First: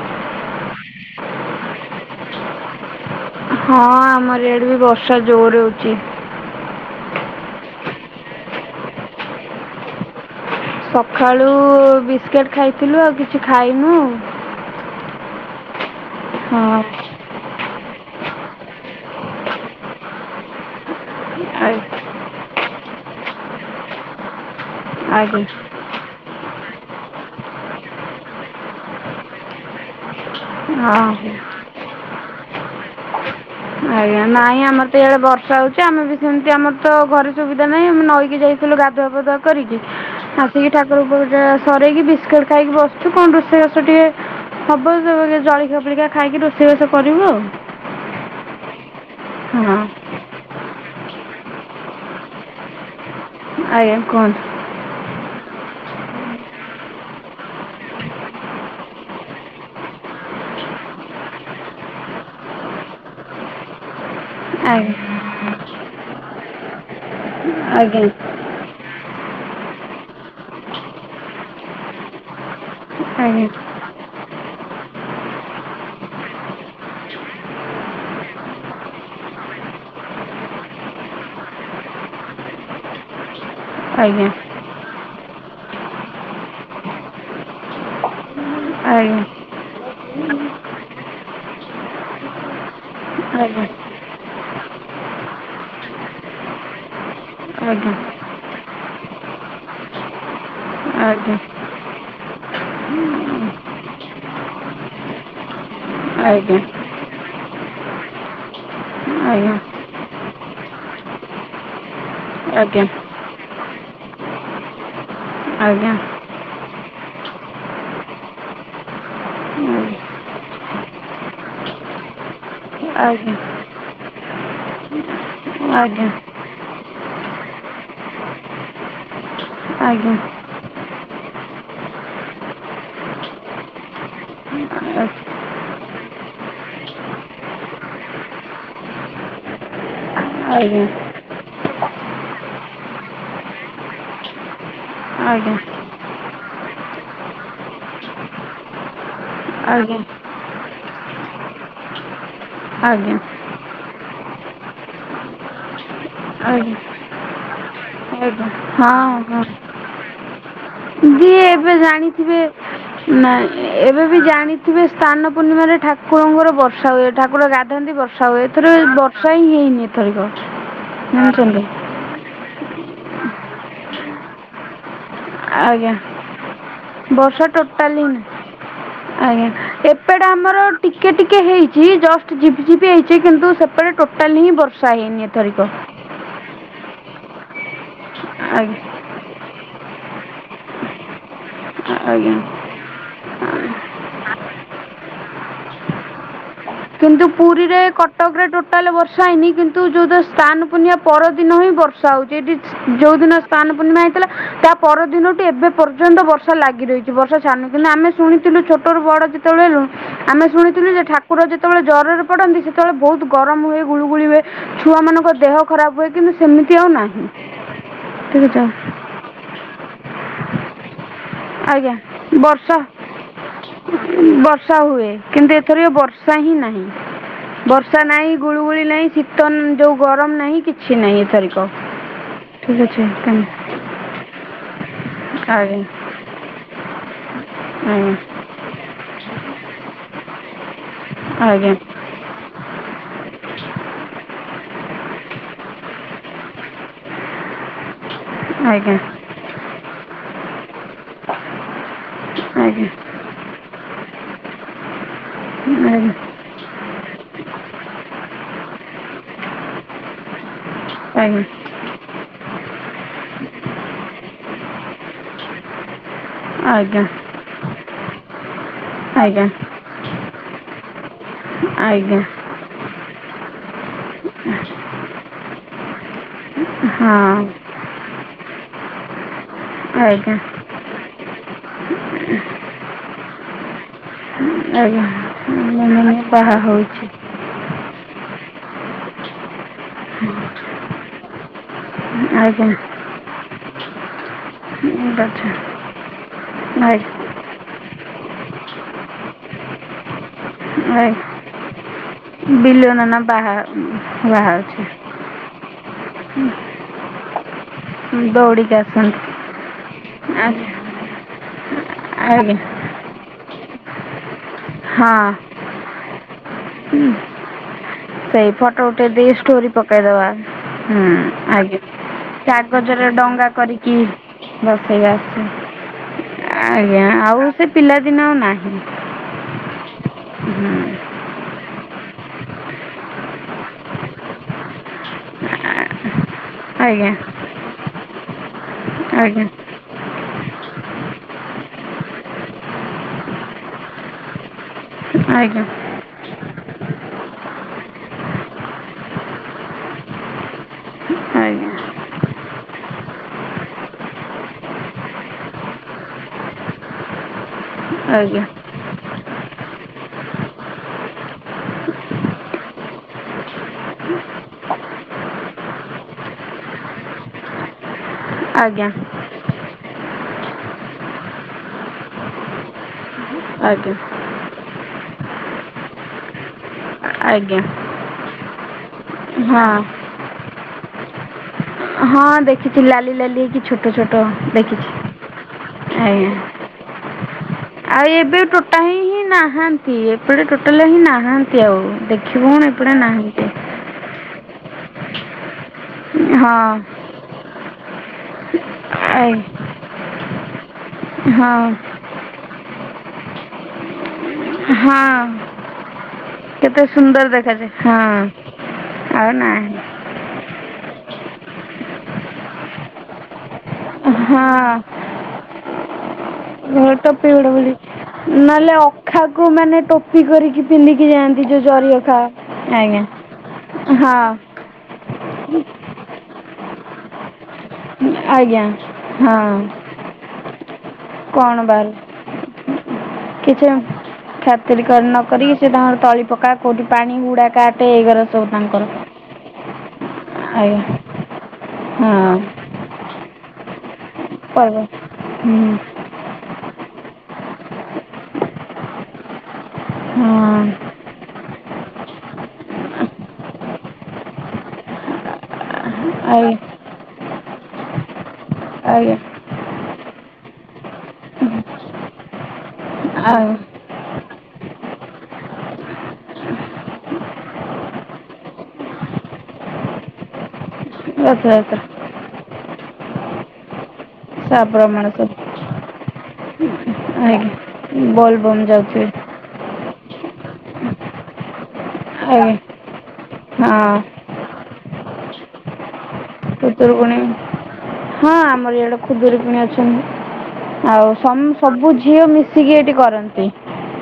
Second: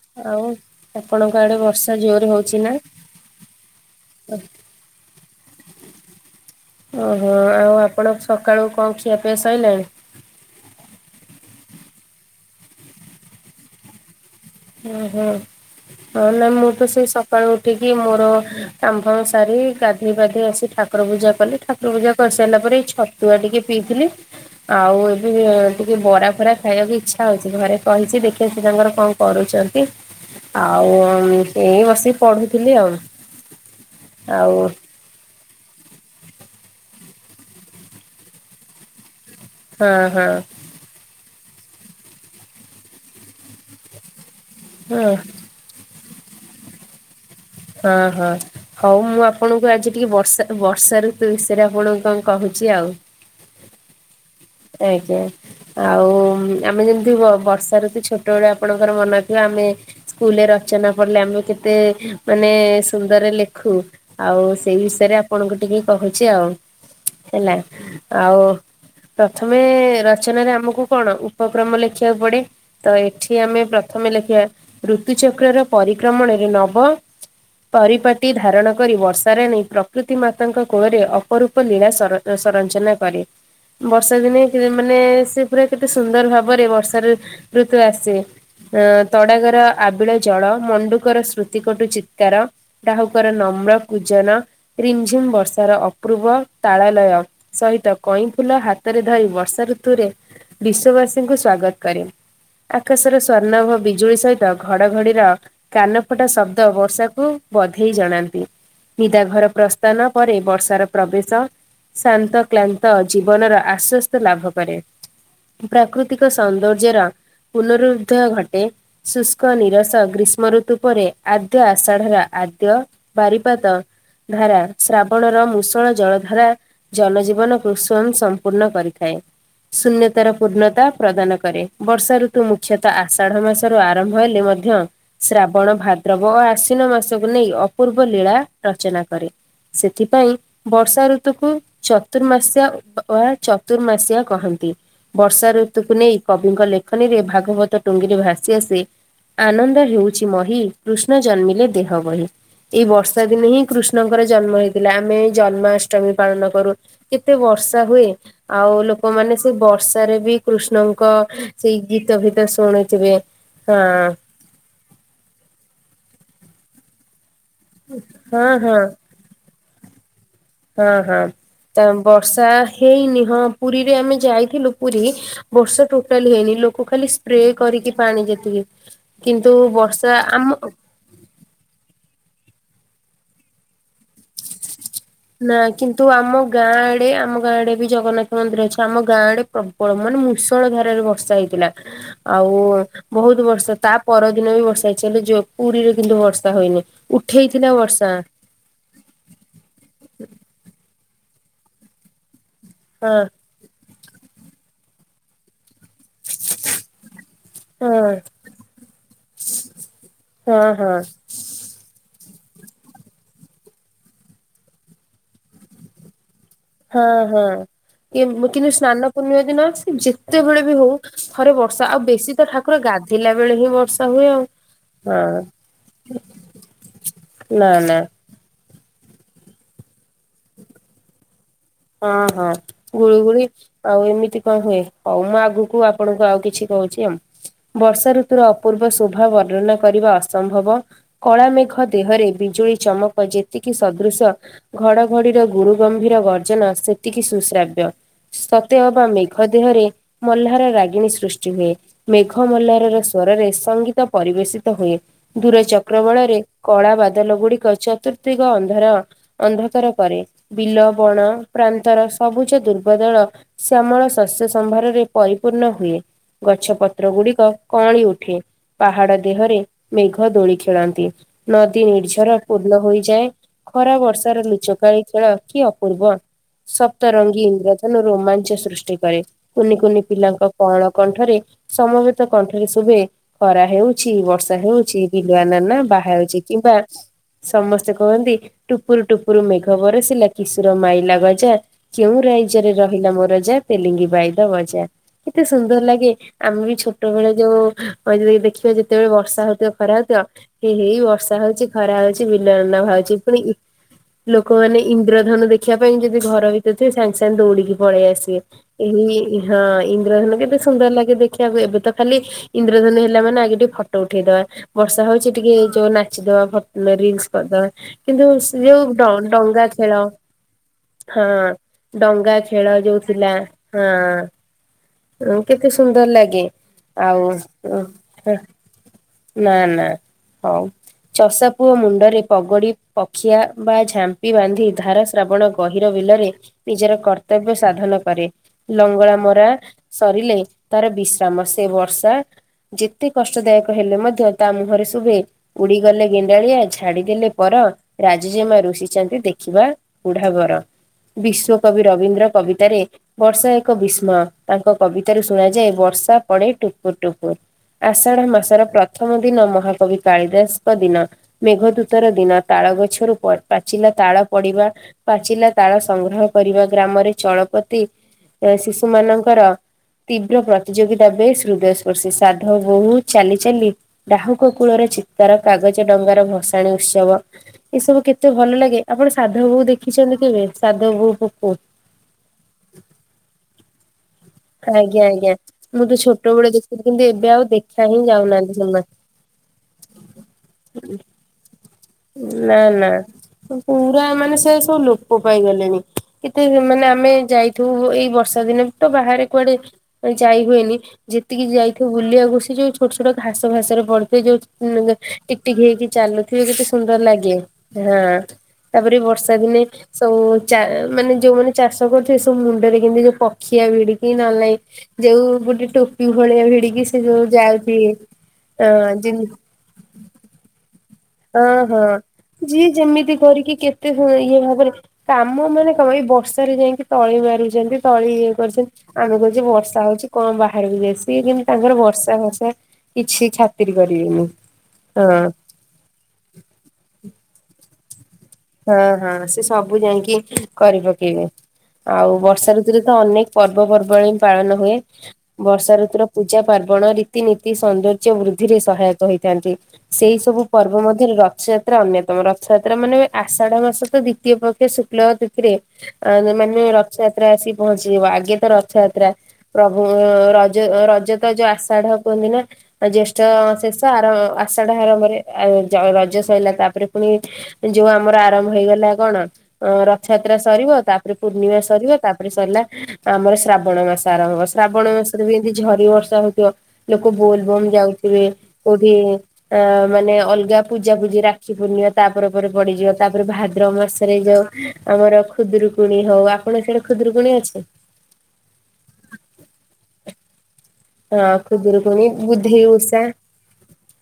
ଆଉ ଆପଣଙ୍କ ଆଡେ ବର୍ଷା ଜୋର ହଉଛି ନା? ହଁ ଆମର ଇଆଡେ ବି ବର୍ଷା ଜୋରେ ହଉଚି। ଓହୋ ଆଉ ଆପଣ ସକାଳୁ କଣ ଖିଆ ପିଆ ସାଇଲାଣି? ସକାଳୁ ବିସ୍କିଟ ଖାଇଥିଲୁ ଆଉ କିଛି ଖାଇନୁ ଓହୋ ହଉ ନା ହଁ ମୁଁ ତ ସେଇ ସ ସକାଳୁ ଉଠିକି ମୋର କାମଫାମ ସାରି ଗାଧେଇ ପାଧେଇ ଆସି ଠାର ପୂଜା କଲି ଠାକୁର ପୂଜା କରିସାରିଲା ପରେ ଏଇ ଛତୁଆ ଟିକେ ପିଇଥିଲି ଆଉ ଆଜ୍ଞା ଏବେ ହଁ ଟିକେ ବରା ଫରା ଖାଇବାକୁ ଇଚ୍ଛା ହଉଚି ଘରେ କହିଚି ଦେଖିବା ସେ ତାଙ୍କର କଣ କରୁଚନ୍ତି? ଆଉ ଏଇ ବସିକି ପଢୁଥିଲି ଆଉ। ଆଜ୍ଞା ଆଉ ନାଇଁ ଆମର ତେବେଳେ ବର୍ଷା ହଉଚି ଆମେ ବି ସେମିତି ଆମର ତ ଘରେ ସୁବିଧା ନାହିଁ ଆମେ ନଈକି ଯାଇଥିଲୁ ଗାଧୁଆ ପାଧୁଆ କରିକି ହଁ ହଁ ଆସିକି ଠାକୁର ପୂଜା ସରେଇକି ବିସ୍କୁଟ ଖାଇକି ବସଚୁ କଣ ରୋଷେଇ ବାଷ ଟିକେ ହବ ହଁ। ତାପରେ ଜଳିଖିଆ ଫଳିଖିଆ ଖାଇକି ରୋଷେଇବାସ କରିବୁ ଆଉ। ଅଁ ହଁ ହଉ ମୁଁ ଆପଣଙ୍କୁ ହଁ ଆଜି ଟିକେ ବର୍ଷା ବର୍ଷାଋତୁ ବିଷୟରେ ଆପଣଙ୍କୁ କଣ କହୁଚି ଆଉ। ଆଜ୍ଞା କୁହନ୍ତୁ। ଆଜ୍ଞା। ଆଉ ଆମେ ଯେମତି ବ ବର୍ଷାଋତୁ ଛୋଟବେଳେ ଆପଣଙ୍କର ମନେ ଥିବ ଆମେ ସ୍କୁଲରେ ରଚନା ପଡିଲେ ଆମେ କେତେ ମାନେ ସୁନ୍ଦରରେ ଲେଖୁ। ଆଉ ସେଇ ବିଷୟରେ ଆଜ୍ଞା ଆପଣଙ୍କୁ ଟିକେ କହୁଚି ଆଉ ହେଲା। ଆଜ୍ଞା ଆଉ ପ୍ରଥମେ ରଚନାରେ ଆମକୁ କଣ ଉପକ୍ରମ ଲେଖିଆକୁ ପଡେ। ତ ଏଠି ଆଜ୍ଞା ଆମେ ପ୍ର ଥମେ ଲେଖିବା ଋତୁଚକ୍ରର ପରିକ୍ରମଣରେ ନବ ପରିପାଟି ଧାରଣ କରି ବର୍ଷା ରାଣୀ ପ୍ରକୃତି ମାତାଙ୍କ କୋଳରେ ଅପରୂପ ଲୀଳା ସର ସରଞ୍ଚନା କରେ। ଆଜ୍ଞା ବର୍ଷାଦିନେ କେ ମାନେ ସେ ପୁରା କେତେ ସୁନ୍ଦର ଭାବରେ ବର୍ଷା ରେ ଋତୁ ଆସେ। ଏଁ ଆଜ୍ଞା ତଡାଗର ଆବିଳ ଜଳ ମଣ୍ଡୁକର ସ୍ମୃତିକଟୁ ଚିତ୍କାର ଡାହୁକର ଆଜ୍ଞା ନମ୍ର କୁଜନ ରିମଝିମ୍ ବର୍ଷାର ଅପୃବ ତାଳଲୟ ଆଜ୍ଞା ସହିତ କଇଁ ଫୁଲ ହାତରେ ଧରି ବର୍ଷାଋତୁରେ ଆଜ୍ଞା ବିଶ୍ଵବାସୀଙ୍କୁ ସ୍ଵାଗତ କରେ। ଆକାଶର ସ୍ବର୍ଣ୍ଣାଭ ବିଜୁଳି ସହିତ ଘଡଘଡିର କାନଫଟା ଆଜ୍ଞା ଶବ୍ଦ ବର୍ଷାକୁ ବଧେଇ ଜଣାନ୍ତି। ନିଦାଘର ଆଜ୍ଞା ପ୍ରସ୍ଥାନ ପରେ ବର୍ଷାର ପ୍ରବେଶ ଶାନ୍ତ ଆଜ୍ଞା କ୍ଲାନ୍ତ ଜୀବନର ଆଶ୍ଵସ୍ତ ଲାଭକରେ। ଆଜ୍ଞା ପ୍ରାକୃତି କ ସୌନ୍ଦର୍ଯ୍ୟର ପୁନରୁଦ୍ଧୟ ଘଟେ। ଶୁଷ୍କ ନିରସ ଗ୍ରୀଷ୍ମଋତୁ ପରେ ଆଦ୍ୟ ଆଷାଢର ଆ ଦ୍ୟ ଆଜ୍ଞା ବାରିପାତ ଧାରା ଶ୍ରାବଣର ମୁଷଳ ଆଜ୍ଞା ଜଳଧାରା ଜନଜୀବନକୁ ସ୍ଵୟଂ ସମ୍ପୂର୍ଣ୍ଣ କରିଥାଏ। ଆଜ୍ଞା ଆଜ୍ଞା ଶୂନ୍ୟତାର ପୂର୍ଣ୍ଣତା ପ୍ରଦାନ କରେ। ବର୍ଷାଋତୁ ମୁଖ୍ୟତଃ ଆଷାଢ ମାସରୁ ଆରମ୍ଭ ହେଲେ ମଧ୍ୟ ଶ୍ରାବଣ, ଭାଦ୍ରବ ଓ ଆଶ୍ୱିନ ମାସକୁ ନେଇ ଅପୂର୍ବ ଲୀଳା ରଚନା କରେ। ସେଥିପାଇଁ ଆଜ୍ଞା ଆଜ୍ଞା ବର୍ଷାଋତୁକୁ ଚର୍ତୁମାସିଆ ଚର୍ତୁମାସିଆ କହନ୍ତି। ଆଜ୍ଞା ବର୍ଷାଋତୁ କୁ ନେଇ କବିଙ୍କ ଲେଖନୀରେ ଭାଗବତ ଟୁଙ୍ଗିରେ ଭାସି ଆସେ ଆନନ୍ଦ ହେଉଚି ମହି କୃଷ୍ଣ ଜନ୍ମିଲେ ଦେହ ବହି। ଏଇ ଆଜ୍ଞା ବର୍ଷାଦିନେ ହିଁ କୃ ଷ୍ଣଙ୍କର ଜନ୍ମ ହେଇଥିଲା। ଆମେ ଜନ୍ମାଷ୍ଟମୀ ପାଳନ କରୁ। ଆଜ୍ଞା କେତେ ବର୍ଷ ସା ହୁଏ ଆଉ ଲୋକମାନେ ହଁ ହଁ ସେ ବର୍ଷାରେ ବି କୃଷ୍ଣଙ୍କ ଯିଏ ଏବେ ସେଇ ଗୀତ ଜାଣିଥିବେ ଫିତ ଶୁଣିୁଥିବେ ହଁ। ଥିବେ ସ୍ନାନପୂର୍ଣ୍ଣିମାରେ ଠାକୁରଙ୍କର ବର୍ଷା ହୁଏ ଠାକୁର ଗା ସେନ୍ତି ବର୍ଷା ହୁଏ ହଁ ଏଥରି ହଁ। ବର୍ଷା ହିଁ ହେଇନି ଏଥରିକ ହଁ ହଁ। ଜାଣିଛନ୍ତି। ତ ବର୍ଷା ହେଇନି ହଁ ପୁରୀରେ ଆମେ ଯାଇଥିଲୁ ପୁରୀ ବର୍ଷା ଆଜ୍ଞା ଟୋଟାଲି ହେଇନି। ଲୋକ ଖାଲି ସ୍ପ୍ରେ ବର୍ଷା କରିକି ଟୋଟାଲି ନାହିଁ ପାଣି ଯେତିକି ଆଜ୍ଞା। କିନ୍ତୁ ବର୍ଷା ଏପେଟେ ଆମ ଆମର ଟିକେ ଟିକେ ହେଇଚି, ଜଷ୍ଟ ଝିପ୍ ଝିପ୍ ହେଇଚି। କିନ୍ତୁ ସେପଟେ ଟୋଟାଲ ହିଁ ବର୍ଷା ହେଇନି ଏ ନା କିନ୍ତୁ ଆମ ଗାଁ ଆଡେ, ଆମ ଗାଁ ଆଡେ ବି ଜଗନ୍ନାଥ ମନ୍ଦିର ଅଛି। ଆଜ୍ଞା ଆମ ଗାଁ ଆଡେ ପ୍ରବଳ ମାନେ ମୂଷଳଧାରାରେ ବର୍ଷା ହେଇଥିଲା। ଆଜ୍ଞା ଆଉ ବହୁତ ବର୍ଷା ତା ପରଦିନ ବି ବର୍ଷା ହେଇଚି, ହେଲେ ଯୋ ପୁରୀରେ କିନ୍ତୁ ବର୍ଷା ହୋଇନି। କିନ୍ତୁ ଉଠେଇଥିଲା ପୁରୀରେ, ବର୍ଷା କଟକରେ ଟୋ ତାହେଲେ ବର୍ଷା ହେଇନି କିନ୍ତୁ ଯୋଉଦିନ ସ୍ନାନପୂର୍ଣ୍ଣିମା ପରଦିନ ହିଁ ବର୍ଷା ହଉଚି। ଏଠି ହଁ ଯୋଉଦିନ ସ୍ନାନ ପୂର୍ଣ୍ଣିମା ହେଇଥିଲା, ତା ପରଦିନଠୁ ଏବେ ପର୍ଯ୍ୟନ୍ତ ବର୍ଷା ଲାଗି ରହିଚ ଚି ବର୍ଷା ଛାଡୁନି। କିନ୍ତୁ ହଁ ଆମେ ଶୁଣିଥିଲୁ ଛୋଟରୁ ବଡ ଯେତେବଳେ ହେଲୁ, ଆମେ ହଁ ଶୁଣିଥିଲୁ ହଁ। ଯେ ଠା କୁର ପୁରା ଯେତେବେଳେ ଜ୍ୱରରେ ପଡନ୍ତି, ସେତବଳେ ବହୁତ ଗରମ ହୁଏ, ଗୁଳୁଗୁଳି ହୁଏ ଛୁଆମାନଙ୍କ ଦେହ ଖରାପ ହୁଏ, କିନ୍ତୁ ସେମିତି ଆଉ ନାହିଁ। ଇଏ ଠିକ୍ ଅଛି କିନ୍ତୁ ସ୍ନାନପୂର୍ଣ୍ଣିମା ଦିନ, ସିଏ ଯେତେବେଳେ ବି ହଉ ଥରେ ବର୍ଷା ଆଜ୍ଞା ଆଉ ବେଶୀ ତ ଠାକୁ ବର୍ଷା ବର୍ଷା ହୁଏ ହଁ କିନ୍ତୁ ଏଥର ଏ ବର୍ଷ ବର୍ଷା ହିଁ ନାହିଁ। ନା ନା ବର୍ଷା ନାହିଁ ଗୁଳୁଗୁଳି ନାହିଁ, ଶୀତ ଯୋଉ ଗରମ ନାହିଁ, କିଛି ନାହିଁ ଏଥରିକ। ହଁ ହଁ। ଠିକ୍ ଅଛି ଗୁଳୁ ଗୁଳି ଆଉ ଏମିତି କଣ ହୁଏ? ହଉ ମୁଁ ଆଗକୁ ଆଜ୍ଞା ଆପଣଙ୍କୁ ଆଉ କିଛି କହୁଛି ଆଉ। ଆଜ୍ଞା ବର୍ଷାଋତୁ ଅପୂର୍ବ ଶୋଭା ବର୍ଣ୍ଣନା କରିବା ଅସମ୍ଭବ। କଳା ଆଜ୍ଞା ମେଘ ଦେହରେ ବିଜୁଳି ଚମକ ଯେତିକି ସଦୃଶ, ଘଡଘଡିର ଗୁରୁ ଗମ୍ଭୀର ଗର୍ଜନ ସେତିକି ସୁଶ୍ରାବ୍ୟ। ସତେ ଆଜ୍ଞା ଅବା ମେଘ ଦେହରେ ମହ୍ଲାର ରାଗିଣୀ ସୃଷ୍ଟି ହୁଏ। ମେଘ ଆଜ୍ଞା ମହ୍ଲାରର ସ୍ଵରରେ ସଙ୍ଗୀତ ପରିବେଷିତ ହୁଏ। ଦୂରଚକ୍ର ବଳରେ କଳା ବାଦଲଗୁଡିକ ଚତୁର୍ଦ୍ଦିଗ ଅନ୍ଧାର ଅନ୍ଧକାର କରେ। ବିଲ, ବଣ ଆଜ୍ଞା ପ୍ରାନ୍ତର, ସବୁଜ ଦୁର୍ବଦଳ, ଶ୍ୟାମଳ ଶସ୍ୟ ସମ୍ଭାରରେ ପରିପୂର୍ଣ୍ଣ ହୁଏ। ଗଛ ଆଜ୍ଞା ପତ୍ରଗୁଡିକ କଅଁଳି ଉଠେ। ପାହାଡ ଆଜ୍ଞା ଆଜ୍ଞା ଦେହରେ ମେଘ ଦୋଳି ଖେଳନ୍ତି। ନଦୀ ଆଜ୍ଞା ନିର୍ଝର ପୂର୍ଣ୍ଣ ହୋଇଯାଏ ଖରା, ବର୍ଷାର ଲୁଚକାଳି ଖେଳ କି ଅପୂର୍ବ। ସପ୍ତରଙ୍ଗୀ ହଁ ଇନ୍ଦ୍ରଧନୁ ରୋମାଞ୍ଚ ସୃଷ୍ଟି କରେ। କୁନି କୁନି ଆଜ୍ଞା ପିଲାଙ୍କ କଅଁଳ କଣ୍ଠରେ, ସମବେତ କଣ୍ଠରେ ଶୁଭେ ଖରା ହେଉଛି, ବର୍ଷା ହେଉଛି, ଆଜ୍ଞା ବିଲୁଆ ନନା ମୁଁ ବାହା ମାନେ ହେଉଛି। କିମ୍ବା ହେଉଛି ସମସ୍ତେ କହନ୍ତି, ଟୁପୁରୁ ଟୁପୁରୁ ମେଘ ବରଷିଲା, କିଶୁର ମାଇଲା ଗଜା, କେଉଁ ଆଜ୍ଞା ରାଇଜରେ ରହିଲା ମୋ ରଜା ତେଲିଙ୍ଗି ବାଇଦ ବଜା। ଠିକ୍ କେତେ ଅଛି ସୁନ୍ଦର ଲାଗେ, ଆମେ ବି ଛୋଟ ଆଜ୍ଞା ବେଳେ ଯୋଉ ଯଦି ଦେଖିବେ ଯେତେବେଳେ ବର୍ଷା ହଉଥିବ, ଖରା ହଉଥିବ ହେ ହେଇ ଆଜ୍ଞା ବର୍ଷା ହଉଛି, ଖରା ହଉଛି, ବିଲୁଆ ନନା ବିଲୁଅ ବାହା ହଉଛି। ପୁଣି ବାହା ଗୀ ବାହା ଲୋକମାନେ ଅଛି ଇନ୍ଦ୍ରଧନୁ ଦେଖିବା ପାଇଁ ଯଦି ଘର ଭିତରେ ଥିବେ, ସାଙ୍ଗେ ସାଙ୍ଗେ ଦୌଡିକି ପଳେଇ ଆସିବେ। ଦୌଡ଼ିକି ଆସନ୍ତୁ ଏଇ ହଁ ଇନ୍ଦ୍ରଧନୁ କେତେ ଆଜ୍ଞା ସୁନ୍ଦର ଲାଗେ ଦେଖିବାକୁ। ଏବେ ତ ଖାଲି ଇନ୍ଦ୍ର ଆଜ୍ଞା ଇନ୍ଦ୍ରଧନୁ ହେଲା ମାନେ ଆଗେ ଟିକେ ଫଟୋ ଉଠେଇଦବା, ବର୍ଷା ହଁ ହଉଛି ଟିକେ ଯୋଉ ନାଚିଦବା, ଫଟ ରିଲ୍ସ କରିଦବା। କିନ୍ତୁ ସେଇ ସେ ଫଟୋ ଯୋଉ ଉଠେଇ ଦେଇ ଡ-ଡଙ୍ଗା ଷ୍ଟୋରି ଖେଳ ପକାଇଦେବା ହୁଁ ହଁ, ଆଜ୍ଞା ଡଙ୍ଗା ଖେଳ ଯୋଉ କାଗଜରେ ଥିଲା ଡଙ୍ଗା ହଁ। କରିକି ବସେଇବା ହଁ, କେତେ ସୁନ୍ଦର ଲାଗେ। ଆଜ୍ଞା ଆଉ ସେ ହଁ ପିଲାଦିନ ଆଉ ହାଁ ନାହିଁ ନା ନା, ହଉ। ଚଷାପୁଅ ମୁଣ୍ଡରେ ପଗଡି, ପଖିଆ ବା ଝାମ୍ପି ବାନ୍ଧି ଧାରା ଶ୍ରାବଣ ଗହୀର ବିଲରେ, ନିଜର ଆଜ୍ଞା କର୍ତ୍ତବ୍ୟ ସାଧନ କରେ। ଲଙ୍ଗଳା ଆଜ୍ଞା ମରା ସରିଲେ, ତାର ବିଶ୍ରାମ। ସେ ବର୍ଷା ଯେତେ କଷ୍ଟଦାୟକ ହେଲେ ମଧ୍ୟ, ତା ମୁହଁରେ ସ ଶୁଭେ, ଆଜ୍ଞା ଉଡିଗଲେ ଗେଣ୍ଡାଳିଆ ଛାଡିଦେଲେ ପର, ରାଜଜେମା ରୁଷିଛନ୍ତି ଦେଖିବା ବୁଢ଼ା ବର। ଆଜ୍ଞା ଆଜ୍ଞା ବିଶ୍ଵକବି ରବୀନ୍ଦ୍ର କବିତାରେ ବର୍ଷା ଏକ ବିସ୍ମୟ ତାଙ୍କ କବିତାରୁ ଶୁଣାଯାଏ ବର୍ଷା ପଡେ ଟୁପୁର ଟୁପ୍। ଆଷାଢ ମାସର ପ୍ରଥମ ଦିନ ମହାକବି କାଳିଦାସଙ୍କ ଦିନ। ମେଘ ଦୂତର ଦିନ ତାଳ ଗଛରୁ ପ ପାଚିଲା ତାଳ ପଡିବା। ପାଚିଲା ତାଳ ସଂଗ୍ରହ କରିବା ଗ୍ରାମରେ ଚଳପତି ଏଁ ଶିଶୁ ଆଜ୍ଞା ମାନଙ୍କ ର ତୀବ୍ର ପ୍ରତିଯୋଗିତା ବେଶ୍ ହୃଦୟପର୍ଶୀ ସାଧବ ବହୁତ ଚାଲି ଚାଲି ଆଜ୍ଞା ଡାହୁକ କୂଳର ଚିତ୍କାର କାଗଜ ଡଙ୍ଗାର ଭସା ଭଷାଣି ଉତ୍ସବ ଆଜ୍ଞା ଏ ସବୁ କେତେ ଭଲ ଲାଗେ ଆପଣ ସାଧବ ବୋହୁ ଦେ ହଁ [unintelligible] ସାଧବ ବୋହୁ କୁ କୁ ହଁ ଦେଖିଛି ଲାଲି ଲାଲି ହେଇକି। ଛୋଟ ଛୋଟ ଦେଖିଛି। ଆଜ୍ଞା ଆଜ୍ଞା ମୁଁ ତ ଛୋଟବେଳେ ଦେଖିଥିଲି କିନ୍ତୁ ଏବେ ଆଉ ଦେଖା ହିଁ ଆଉ ଏବେ ଯାଉନାହାନ୍ତି ଟୋଟା ଜମା। ହିଁ ନାହାନ୍ତି ଏପଟେ ଟୋଟାଲ ହିଁ ନାହାନ୍ତି ଆଉ। ଦେଖିବୁ ନା କଣ ନା ଏପଟେ ନାହାନ୍ତି ପୁରା ମାନେ ସେ ସବୁ ଲୋପ ପାଇ ଗଲେଣି। କେତେ ମାନେ ହଁ ଆମେ ଯାଇଥିବୁ ଏଇ ବର୍ଷା ଦିନେ ତ ବାହାରେ ଏଇ କୁଆଡେ। କୁଆରେ ଯାଇ ହୁଏନି ଯେତିକି ହଁ ଯାଇଥିବୁ। ବୁଲିଆକୁ ସେ ଯୋଉ ଛୋଟ ଛୋଟ ଘାସ ଫାସରେ ପଡିଥିବେ ଯୋଉ ହଁ ଟିକ୍ ଟିକ୍ ହେଇକି ଚାଲୁଥିବେ ଯେତେ ସୁ କେତେ ନ୍ଦର ସୁନ୍ଦର ଲାଗେ ଦେଖାଯାଏ ହଁ ତାପରେ ଆଉ ବର୍ଷା ଦିନେ ନାହିଁ ସବୁ ଚା ମାନେ ଯୋଉ ମାନେ ଚାଷ କରୁ ଥିବେ ସବୁ ମୁଣ୍ଡରେ କେମତି ଯୋଉ ପକ୍ଷିଆ ଭିଡିକି। କି ନଲେ ନାଇଁ ହଁ ଯୋଉ ଗୋଟେ ଟୋପି ଭଳିଆ ଭି ଟୋପି ଭିଡା ଭିଡି ନହେଲେ ହଁ ଯେମି ଅଖାକୁ ମାନେ ଟୋପି କରିକି ପିନ୍ଧିକି ଯା ଅଁ ହଁ ଯିଏ ଯେମିତି କରିକି କେତେ ହଁ ଇଏ ଭାବରେ କାମ ମାନେ କଣ ଏଇ ବର୍ଷାରେ ଯାଇଁକି ତଳି ମାରୁଛନ୍ତି। ତଳି ଇଏ ଆଜ୍ଞା କରିଛନ୍ତି ଆମେ ହଁ କହୁଛେ ବର୍ଷା ହଉଛି କଣ ବାହାରକୁ ଯାଇସି କିନ୍ତୁ କ'ଣ ତାଙ୍କର ବାହାରୁ ବର୍ଷା ଫର୍ଷା କିଛି ଛାତିରି କରିବେନି। ଖାତିରି କରି ନ ହଁ। କରିକି ସେ ତାଙ୍କର ତଳି ପକା କୋଉଠି ପାଣି ହୁଡା କାଟେ ଏଇ ଉରା ସବୁ ହଁ ତାଙ୍କର ହଁ ସେ ସବୁ ଯାଇଁକି କରି ଆଜ୍ଞା ପକେଇବେ ଆଉ ବର୍ଷା ହଁ ଋତୁରେ ତ ଅନେକ ପର୍ବପର୍ବାଣୀ ପାଳନ ହୁଏ ପର୍ବ ହୁଁ ବର୍ଷା ଋତୁର ପୂଜା ପାର୍ବଣ ରୀତିନୀତି ସୌନ୍ଦର୍ଯ୍ୟ ବୃଦ୍ଧିରେ ସହାୟତା ହୋଇଥାନ୍ତି ସେଇ ସବୁ ପର୍ବ ହଁ ମଧ୍ୟରେ ରଥଯାତ୍ରା ଅନ୍ୟତମ ରଥଯାତ୍ରା ମାନେ ଆଷାଢ ମାସ ତ ଦ୍ଵିତୀୟ ପକ୍ଷ ଶୁକ୍ଲ ତିଥିରେ ଆମେ ଆଜ୍ଞା ମାନେ ରଥଯାତ୍ରା ଆସିିକି ପହଞ୍ଚିଯିବ ଆଗେ ତ ରଥଯାତ୍ରା। ଆଜ୍ଞା ପ୍ରଭୁ ରଜ ରଜ ତ ଯ ଆଷାଢ କୁହନ୍ତି ନା ଜ୍ୟେଷ୍ଠ ଆଉ ସେସ୍‌ ଆର ଆଷାଢା ଆରମ୍ଭରେ ଆଉ ଜ ରଜ ସରିଲା ତାପରେ ପୁଣି ଯୋଉ ଆମର ଆରମ୍ଭ ହେଇଗଲା କଣ ରଥଯାତ୍ରା ସରିବ ତା ପରେ ପୂର୍ଣ୍ଣିମା ସରିବା ରଥଯାତ୍ରା ତାପରେ ସରିଲା ଆମର ଶ୍ରାବଣ ମାସ। ଆରମ୍ଭ ଶ୍ରାବଣ ସାବ୍ରହ୍ମଣ୍ୟ ମାସରେ ସବୁ ବି ଏମିତି ଝରି ବର୍ଷା ହଉଥିବ। ଲୋକ ବୋଲ ଆଜ୍ଞା ବମ୍ ଯାଉଥିବେ ବୋଲବମ୍ କୋଉଠି ଯାଉଥିବେ ଆଁ ମାନେ ଅଲଗା ପୂଜାପୂଜିି ରାଖି ପୁର୍ନିମା। ତାପରେ ପରେ ଆଜ୍ଞା ପଡିଯିବ ତାପରେ ଭାଦ୍ରବ ହଁ ମାସରେ ଯଉ ଆମର ଖୁଦୁରୁକୁଣି ହଉ ଆ ଖୁଦୁରୁକୁୁଣି ହଁ ଆମର ଇଆଡେ ଖୁଦୁରୁକୁଣି ଅଛନ୍ତି। ଆଉ ସ ହଁ ସବୁ ଖୁଦୁରୁକୁଣୀ ଝିଅ ବୁଧେଇ ମିଶିକି ଏଇଠି ଓଷା କରନ୍ତି।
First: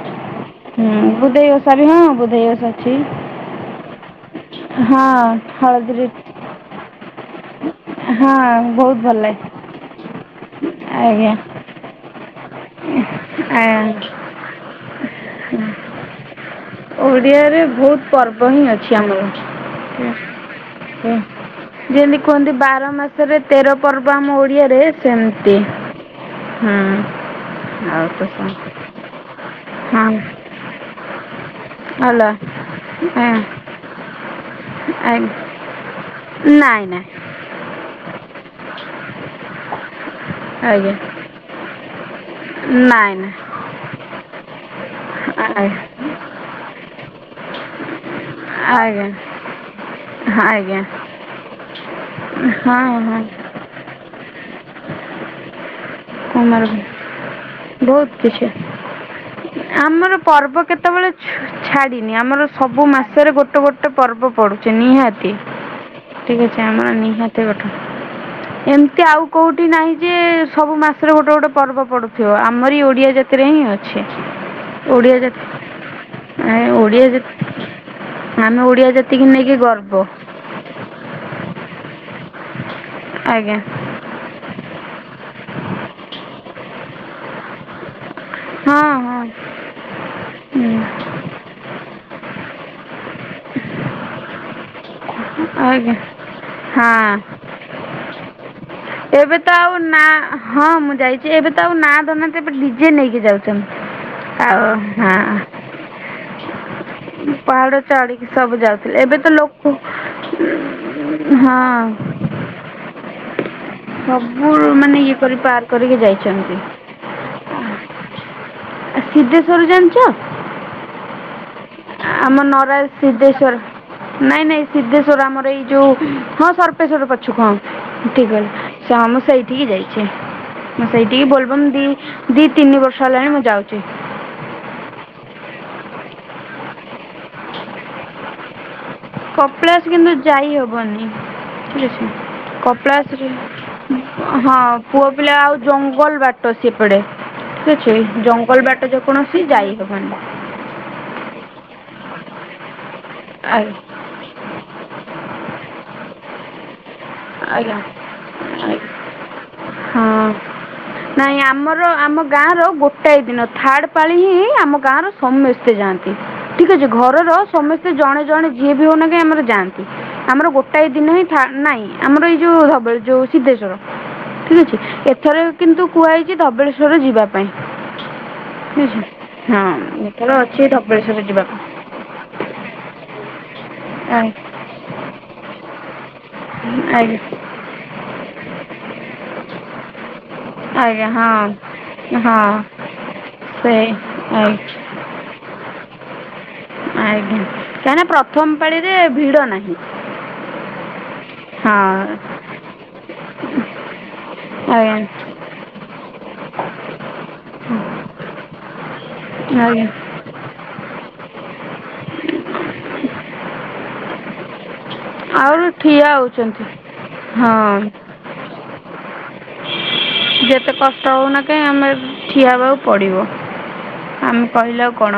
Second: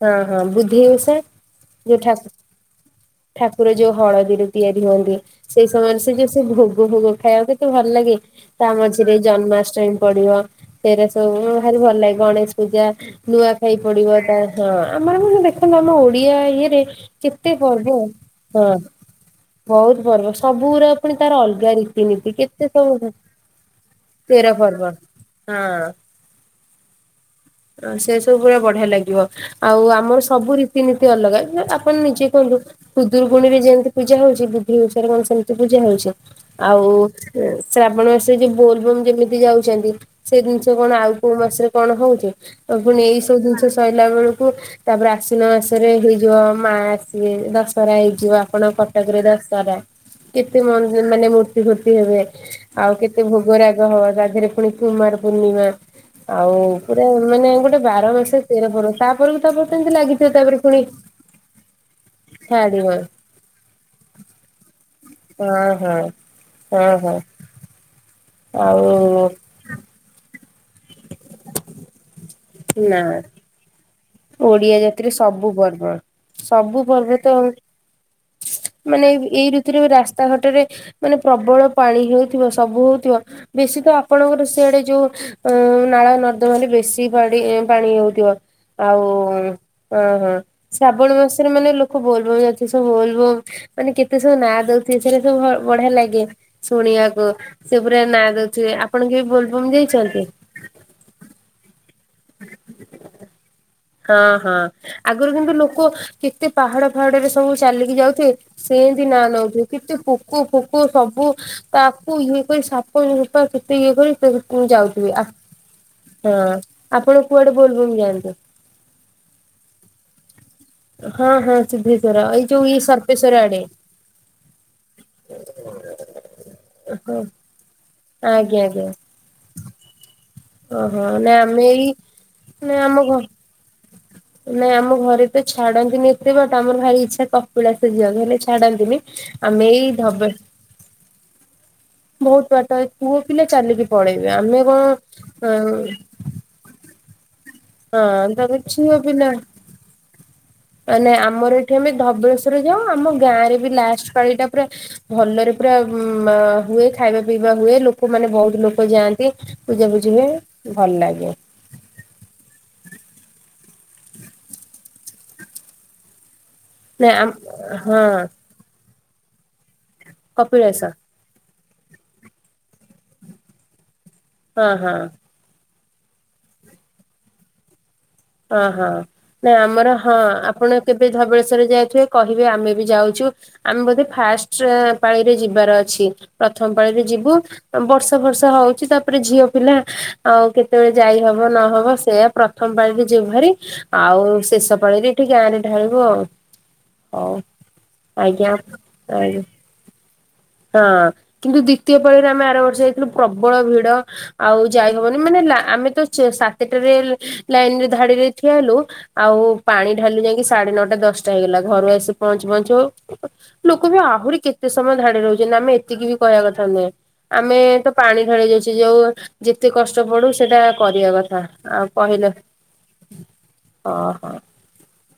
ହଁ ହଁ ବୁଧେଇ ହୁଁ ଓଷା ବୁଧେଇ ଓଷା ବି ଯୋଉ ହଁ ଠାକୁ ବୁଧେଇ ଓଷା ଅଛି। ଠାକୁର ଯୋଉ ହଳଦୀରେ ତିଆରି ହଁ ହୁଅନ୍ତି ସେଇ ସମୟରେ ହଳଦୀରେ ସେ ଯୋଉ ସେ ଭୋଗ ଫୋଗ ଖାଇବା ପାଇଁ ତେ ଭଲ ଲାଗେ ହଁ ତା ବହୁତ ମଝିରେ ଭଲ ଲାଗେ ଜନ୍ମାଷ୍ଟମୀ ପଡିବ ସେରା ସବୁ ଆଜ୍ଞା ଦ୍ଭାରି ଭଲ ଲାଗେ ଗଣେଶ ପୂଜା ନୂଆ ଖାଇ ଆଜ୍ଞା ପଡିବ ତା ହଁ ଆମର ମାନେ ଦେଖନ୍ତୁ ଆମ ଓଡିଆ ଇଏରେ କେତେ ଓଡିଆରେ ବହୁତ୍ ହଁ। ପର୍ବ ହିଁ ଅଛି ବହୁତ ପର୍ବ ସବୁଗୁରା ପୁଣି ଆମର। ତାର ଅଲଗା ଯେମିତି ରୀତିନୀତି କୁହନ୍ତି କେତେ ବାର ସବୁ ମାସରେ ତେର ପର୍ବ ଆମ ତେର ଓଡିଆରେ। ପର୍ବ ସେମତି ହୁଁ। ଅଁ ଆଉ ସେ ସବୁ ପୁରା ହଁ ବଢିଆ ଲାଗିବ ଆଉ ଆମର ସବୁ ରୀତିନୀତି ଅଲଗା। ଆପଣ ନିଜେ ହ୍ୟାଲୋ କୁହନ୍ତୁ କୁଦୁରୁକୁଣୀରେ ଯେମିତି ପୂଜା ହଉଛି। କି ଓଷାରେ କଣ ସେମିତି ପୂଜା ହଉଛି ନାଇଁ ଆଉ ନାଇଁ ଶ୍ରାବଣ ମାସରେ ଯୋଉ ବୋଲଭମ ଯେମିତି ଯାଉଛନ୍ତି ସେ ଜିନିଷ କଣ ଆଜ୍ଞା ଆଉ କୋଉ ମାସରେ କଣ ହୋଉଛି। ଆ ପୁଣି ନାଇଁ ଏଇ ସବୁ ଜିନିଷ ସରିଲା ବେଳକୁ ତାପରେ ଆସି ଆଶ୍ୱିନ ନାଇଁ ମାସରେ ହେଇଯିବ ମା ଆସିବେ ଦଶହରା ହେଇଯିବ ଆପଣ ଆଜ୍ଞା ଆଜ୍ଞା କଟକରେ ଦଶହରା। କେତେ ମ ଆଜ୍ଞା ମାନେ ମୂର୍ତ୍ତି ଫୁର୍ତ୍ତି ହେବେ ହଁ ଆଉ ହଁ କେତେ ଭୋଗ ରାଗ। ହଁ ତା ଦେହରେ ପୁଣି କୁମାର ପୂର୍ଣ୍ଣିମା। ଆଉ କୁମାର ପୁରା ମାନେ ଗୋଟେ ବାର ବହୁତ ମାସ କିଛି ତେର ପର୍ବ ତାପରକୁ ତାପରକୁ ଏମିତି ଲାଗିଥିବ। ତାପରେ ପୁଣି ଛାଡିିନି ଆମର ସବୁ ଛାଡ଼ିବ ମାସରେ ଗୋଟେ ଗୋଟେ ପର୍ବ ପଡୁଛି ନିହାତି। ହଁ ହଁ ଠିକ୍ ଅଛି ହଁ ଆମର ହଁ ନିହାତି ଗେଟେ ଏମିତି ଆଉ କୋଉଠି ନାହିଁ। ଯେ ସବୁ ସେଟା ଗୋଟେ ଗୋଟେ ପର୍ବ ପଡୁଥିବ ଆମର ଏଇ ନା ଓଡିଆ ଜାତିରେ ହିଁ ଅଛି। ଓଡିଆ ଜାତିରେ ଓଡ଼ିଆ ଜାତି ସବୁ ପର୍ବ ଏ ସବୁ ଓଡ଼ିଆ ପର୍ବ ଜାତି ତ ଆଉ। ଆମେ ଓଡ଼ିଆ ମାନେ ଜାତିକି ଏଇ ନେଇକି ଋତୁରେ ବି ଗର୍ବ ରାସ୍ତା ଘାଟରେ ମାନେ ପ୍ରବଳ ପାଣି ହଉଥିବ ସବୁ ହଉଥିବ ଆଜ୍ଞା ବେଶୀ ତ ଆପଣଙ୍କର ସେଆଡେ ଯୋଉ ଅ ନାଳ ନର୍ଦ୍ଦମା ରେ ବେଶୀ ପାଡି ପାଣି ହଉଥିବ। ହଁ ଆଉ ହଁ ଆ ହଁ ହଁ ଶ୍ରାବଣ ମାସରେ ମାନେ ଲୋକ ବୋଲ୍ ବମ୍ ଯାଉଛନ୍ତି। ବୋଲ୍ ବାମ୍ ମାନେ କେତେ ସବୁ ନାଁ ଧରୁଥିବେ ସେରା ସବୁ ବ୍ ବଢ଼ିଆ ଆଜ୍ଞା ଲାଗେ ହଁ ଶୁଣିବାକୁ। ସେ ପୁରା ନାଁ ଧରୁଥିବେ ଆଉ ଏବେ ତ ଆଉ ନା ହଁ ମୁଁ ଯାଇଚି ଏବେ ତ ଆଉ ନାଁ ଧରୁ ନାହାନ୍ତି ଏବେ ଡିଜେ ନେଇକି ଯାଉଚନ୍ତି। ଆଉ ହଁ। ଆଉ କେତେ ପାହାଡ଼ ପା ହାଡ଼ରେ ସବୁ ପାହାଡ଼ ଚାଲିକି ଚଢ଼ିକି ଯାଉଥିବେ ସବୁ ଯାଉଥିଲେ ସେଏମିତି ଏବେ ନା ତ ଲୋକ ନୋଉଥିବେ କେତେ ପୋକ ଫୋକ ସବୁ ତା ହଁ ତାକୁ ଇଏ କରି ସାପ ରୂପା କେତେ ଇଏ ସବୁ କରି ମାନେ ଯାଉଥିବେ ଇଏ ହଁ। କରି ପାର କରିକି ଯାଇଛନ୍ତି ଆପଣ କୁଆଡ଼େ କୁଆଡ଼େ ବୋଲ୍ ବମ୍ ଯାଆନ୍ତି? ଆ ସିଦ୍ଧେଶ୍ୱର ଜାଣିଚ? ହଁ ହଁ ସିଦ୍ଧେଶ୍ଵର ଆମ ଏଇ ଯୋଉ ନରାଜ ଇ ସର୍ପେଶ୍ୱର ସିଦ୍ଧେଶ୍ୱର ଆଡ଼େ। ନାଇଁ ନାଇଁ ସିଦ୍ଧେଶ୍ଵର ଆମର ଏଇ ଯୋଉ ହଁ ସର୍ପେଶ୍ଵର ପଛୁକୁ ହଁ। ଠିକ୍ କହିଲ ଆଜ୍ଞା ଆଜ୍ଞା ତ ଆମେ ସେଇଠିକି ଯାଇଚେ। ମୁଁ ଓହୋ ସେଇଠିକି ନା ବୋଲ୍ ଆମେ ବମ୍ ଏଇ ଦି ଦି ନା ତିନି ଆମ ବର୍ଷ ଘ ହେଲାଣି ମୁଁ ଯାଉଚି। ନାଇଁ ଆମ ଘରେ ତ ଛାଡ଼ନ୍ତିନି। ଏତେ ବାଟ ଆମର ଭାରି ଇଚ୍ଛା କପିଳାସ ଯିବା ପାଇଁ ହେଲେ ଛାଡ଼ନ୍ତିନି। କପଳାସ କିନ୍ତୁ ଯାଇ ହବନି। ବହୁତ ବାଟ ଏ କପିଳାସ ପୁଅ ପିଲା ଚାଲିକି ପଳେଇବେ ଆମେ ହଁ କଣ ପୁଅ ପିଲା ଆଉ ହଁ ଜଙ୍ଗଲ୍ ବାଟ। ସେପଟେ ଠିକ୍ ଅଛି। ତାପରେ ଜଙ୍ଗଲ ବାଟ ଯେ କୌଣସି ଯାଇ ହବନି। ଆ ନାଇଁ ଆମର ଏଠି ଆମେ ଧବଳେଶ୍ଵର ଯାଉ ଆମ ଗାଁରେ ବି ଆଜ୍ଞା ଲାଷ୍ଟ୍ ପାଳିଟା ପୁରା ଭଲରେ ପୁରା ମା ହୁଏ। ଖାଇବା ପିଇବା ଆଜ୍ଞା ହୁଏ। ଲୋକ ମାନେ ବୋହୁତ୍ ଲୋକ ଆଜ୍ଞା ଯାଆନ୍ତି ପୂଜା ପୂଜି ହୁଏ ହଁ ଭଲ୍ ଲାଗେ। ନାଇଁ ଆମର ଆମ ଗାଁ ର ଗୋଟାଏ ଦିନ ଥାର୍ଡ ପାଳି ହିଁ ଆମ ଗାଁର ସମେସ୍ତେ ଯାଆନ୍ତି। ଠିକ୍ ଅଛି ନା ଘରର ସମେସ୍ତେ ହଁ ଜଣେ ଜଣେ ଯିଏ ବି ହୋଉନା କାଇଁ ଆମର ଯାଆନ୍ତି। ଆମର ଗୋଟାଏ କପିଳାସ ଦିନ ହିଁ ଥାନ୍ ନାଇଁ ଆମର ଏଇ ଯୋଉ ଧବଳେ ଯୋଉ ସିଦ୍ଧେଶ୍ୱର। ଠିକ୍ ହଁ ଅଛି। ହଁ। ଏଥର କିନ୍ତୁ କୁହା ହେଇଚି ଧବଳେଶ୍ଵର ଯିବା ପାଇଁ। ଅ ହଁ ନାଇଁ ଆମର ହଁ ଯେତେବେଳେ ଅଛି ଆପଣ କେବେ ଧବଳେଶ୍ୱର ଯିବାକୁ ଧବଳେଶ୍ଵର ଯାଇଥିବେ କହିବେ ଆମେ ବି ଯାଉଛୁ ଆମେ ବୋଧେ ଆଜ୍ଞା ଫାଷ୍ଟ୍ ପାଳିରେ ଯିବାର ଅଛି। ପ୍ରଥମ ପାଳିରେ ଯିବୁ ଆଁ ବର୍ଷା ଫର୍ଷା ହଉଛି ତାପରେ ଝିଅ ପିଲା। ଆଉ କେତେବେଳେ ଆଜ୍ଞା ଆଜ୍ଞା ଯାଇ ହବ ହଁ ନ ହବ ସେୟା ହଁ ପ୍ରଥମ ପାଳିରେ ଯିବୁ ଭାରି ସେ ଆଉ ଆଜ୍ଞା ଶେଷ ପାଳିରେ ଏଠି ଗାଁରେ ଢାଳିବୁ ଆଉ। ହଉ ଆଜ୍ଞା କାହିଁକି ନା ଆଜ୍ଞା ପ୍ରଥମ୍ ପାଳିରେ ଆଜ୍ଞା। ଭିଡ଼ ନାହିଁ। ହଁ। କିନ୍ତୁ ହଁ ଦ୍ୱିତୀୟ ପାଳିରେ ଆମେ ଆର ବର୍ଷ ଯାଇଥିଲୁ ପ୍ରବଳ ଭିଡ଼। ଆଉ ଯାଇ ଆଜ୍ଞା ହବନି ମାନେ ଲା ଆମେ ତ ସକାଳ ସାତ୍ ଟାରେ ଲାଇନ୍ ରେ ଧାଡ଼ିରେ ଠିଆ ହେଲୁ। ଆଉ ଆଜ୍ଞା ପାଣି ଢ଼ାଳିଲୁ ଯାଇକି ସାଢ଼େ ନଅଟା ଦଶ୍ ଟା ହେଇଗଲା। ଘରୁ ଆସିକି ପହଁଞ୍ଚୁ ପହଁଞ୍ଚୁ ଲୋକ ବି ଆହୁରି କେତେ ସମୟ ଧାଡ଼ିରେ କିନ ଆଉ ଆମେ ଠିଆ ଏତିକି ବି କହିବା ହେଉଛନ୍ତି କଥା ନୁହେଁ। ହଁ ଆମେ ତ ପାଣି ଢ଼ାଳି ଯାଉଛେ ଯୋଉ ଯେତେ କଷ୍ଟ ପଡୁ ସେଟା ଯେତେ କଷ୍ଟ କରିବା ହେଉନା କଥା କାହିଁ ଆମେ ଆଉ କହିଲେ ହଁ ହଁ। ଉଁ କହିଲେ ଆଉ କଣ?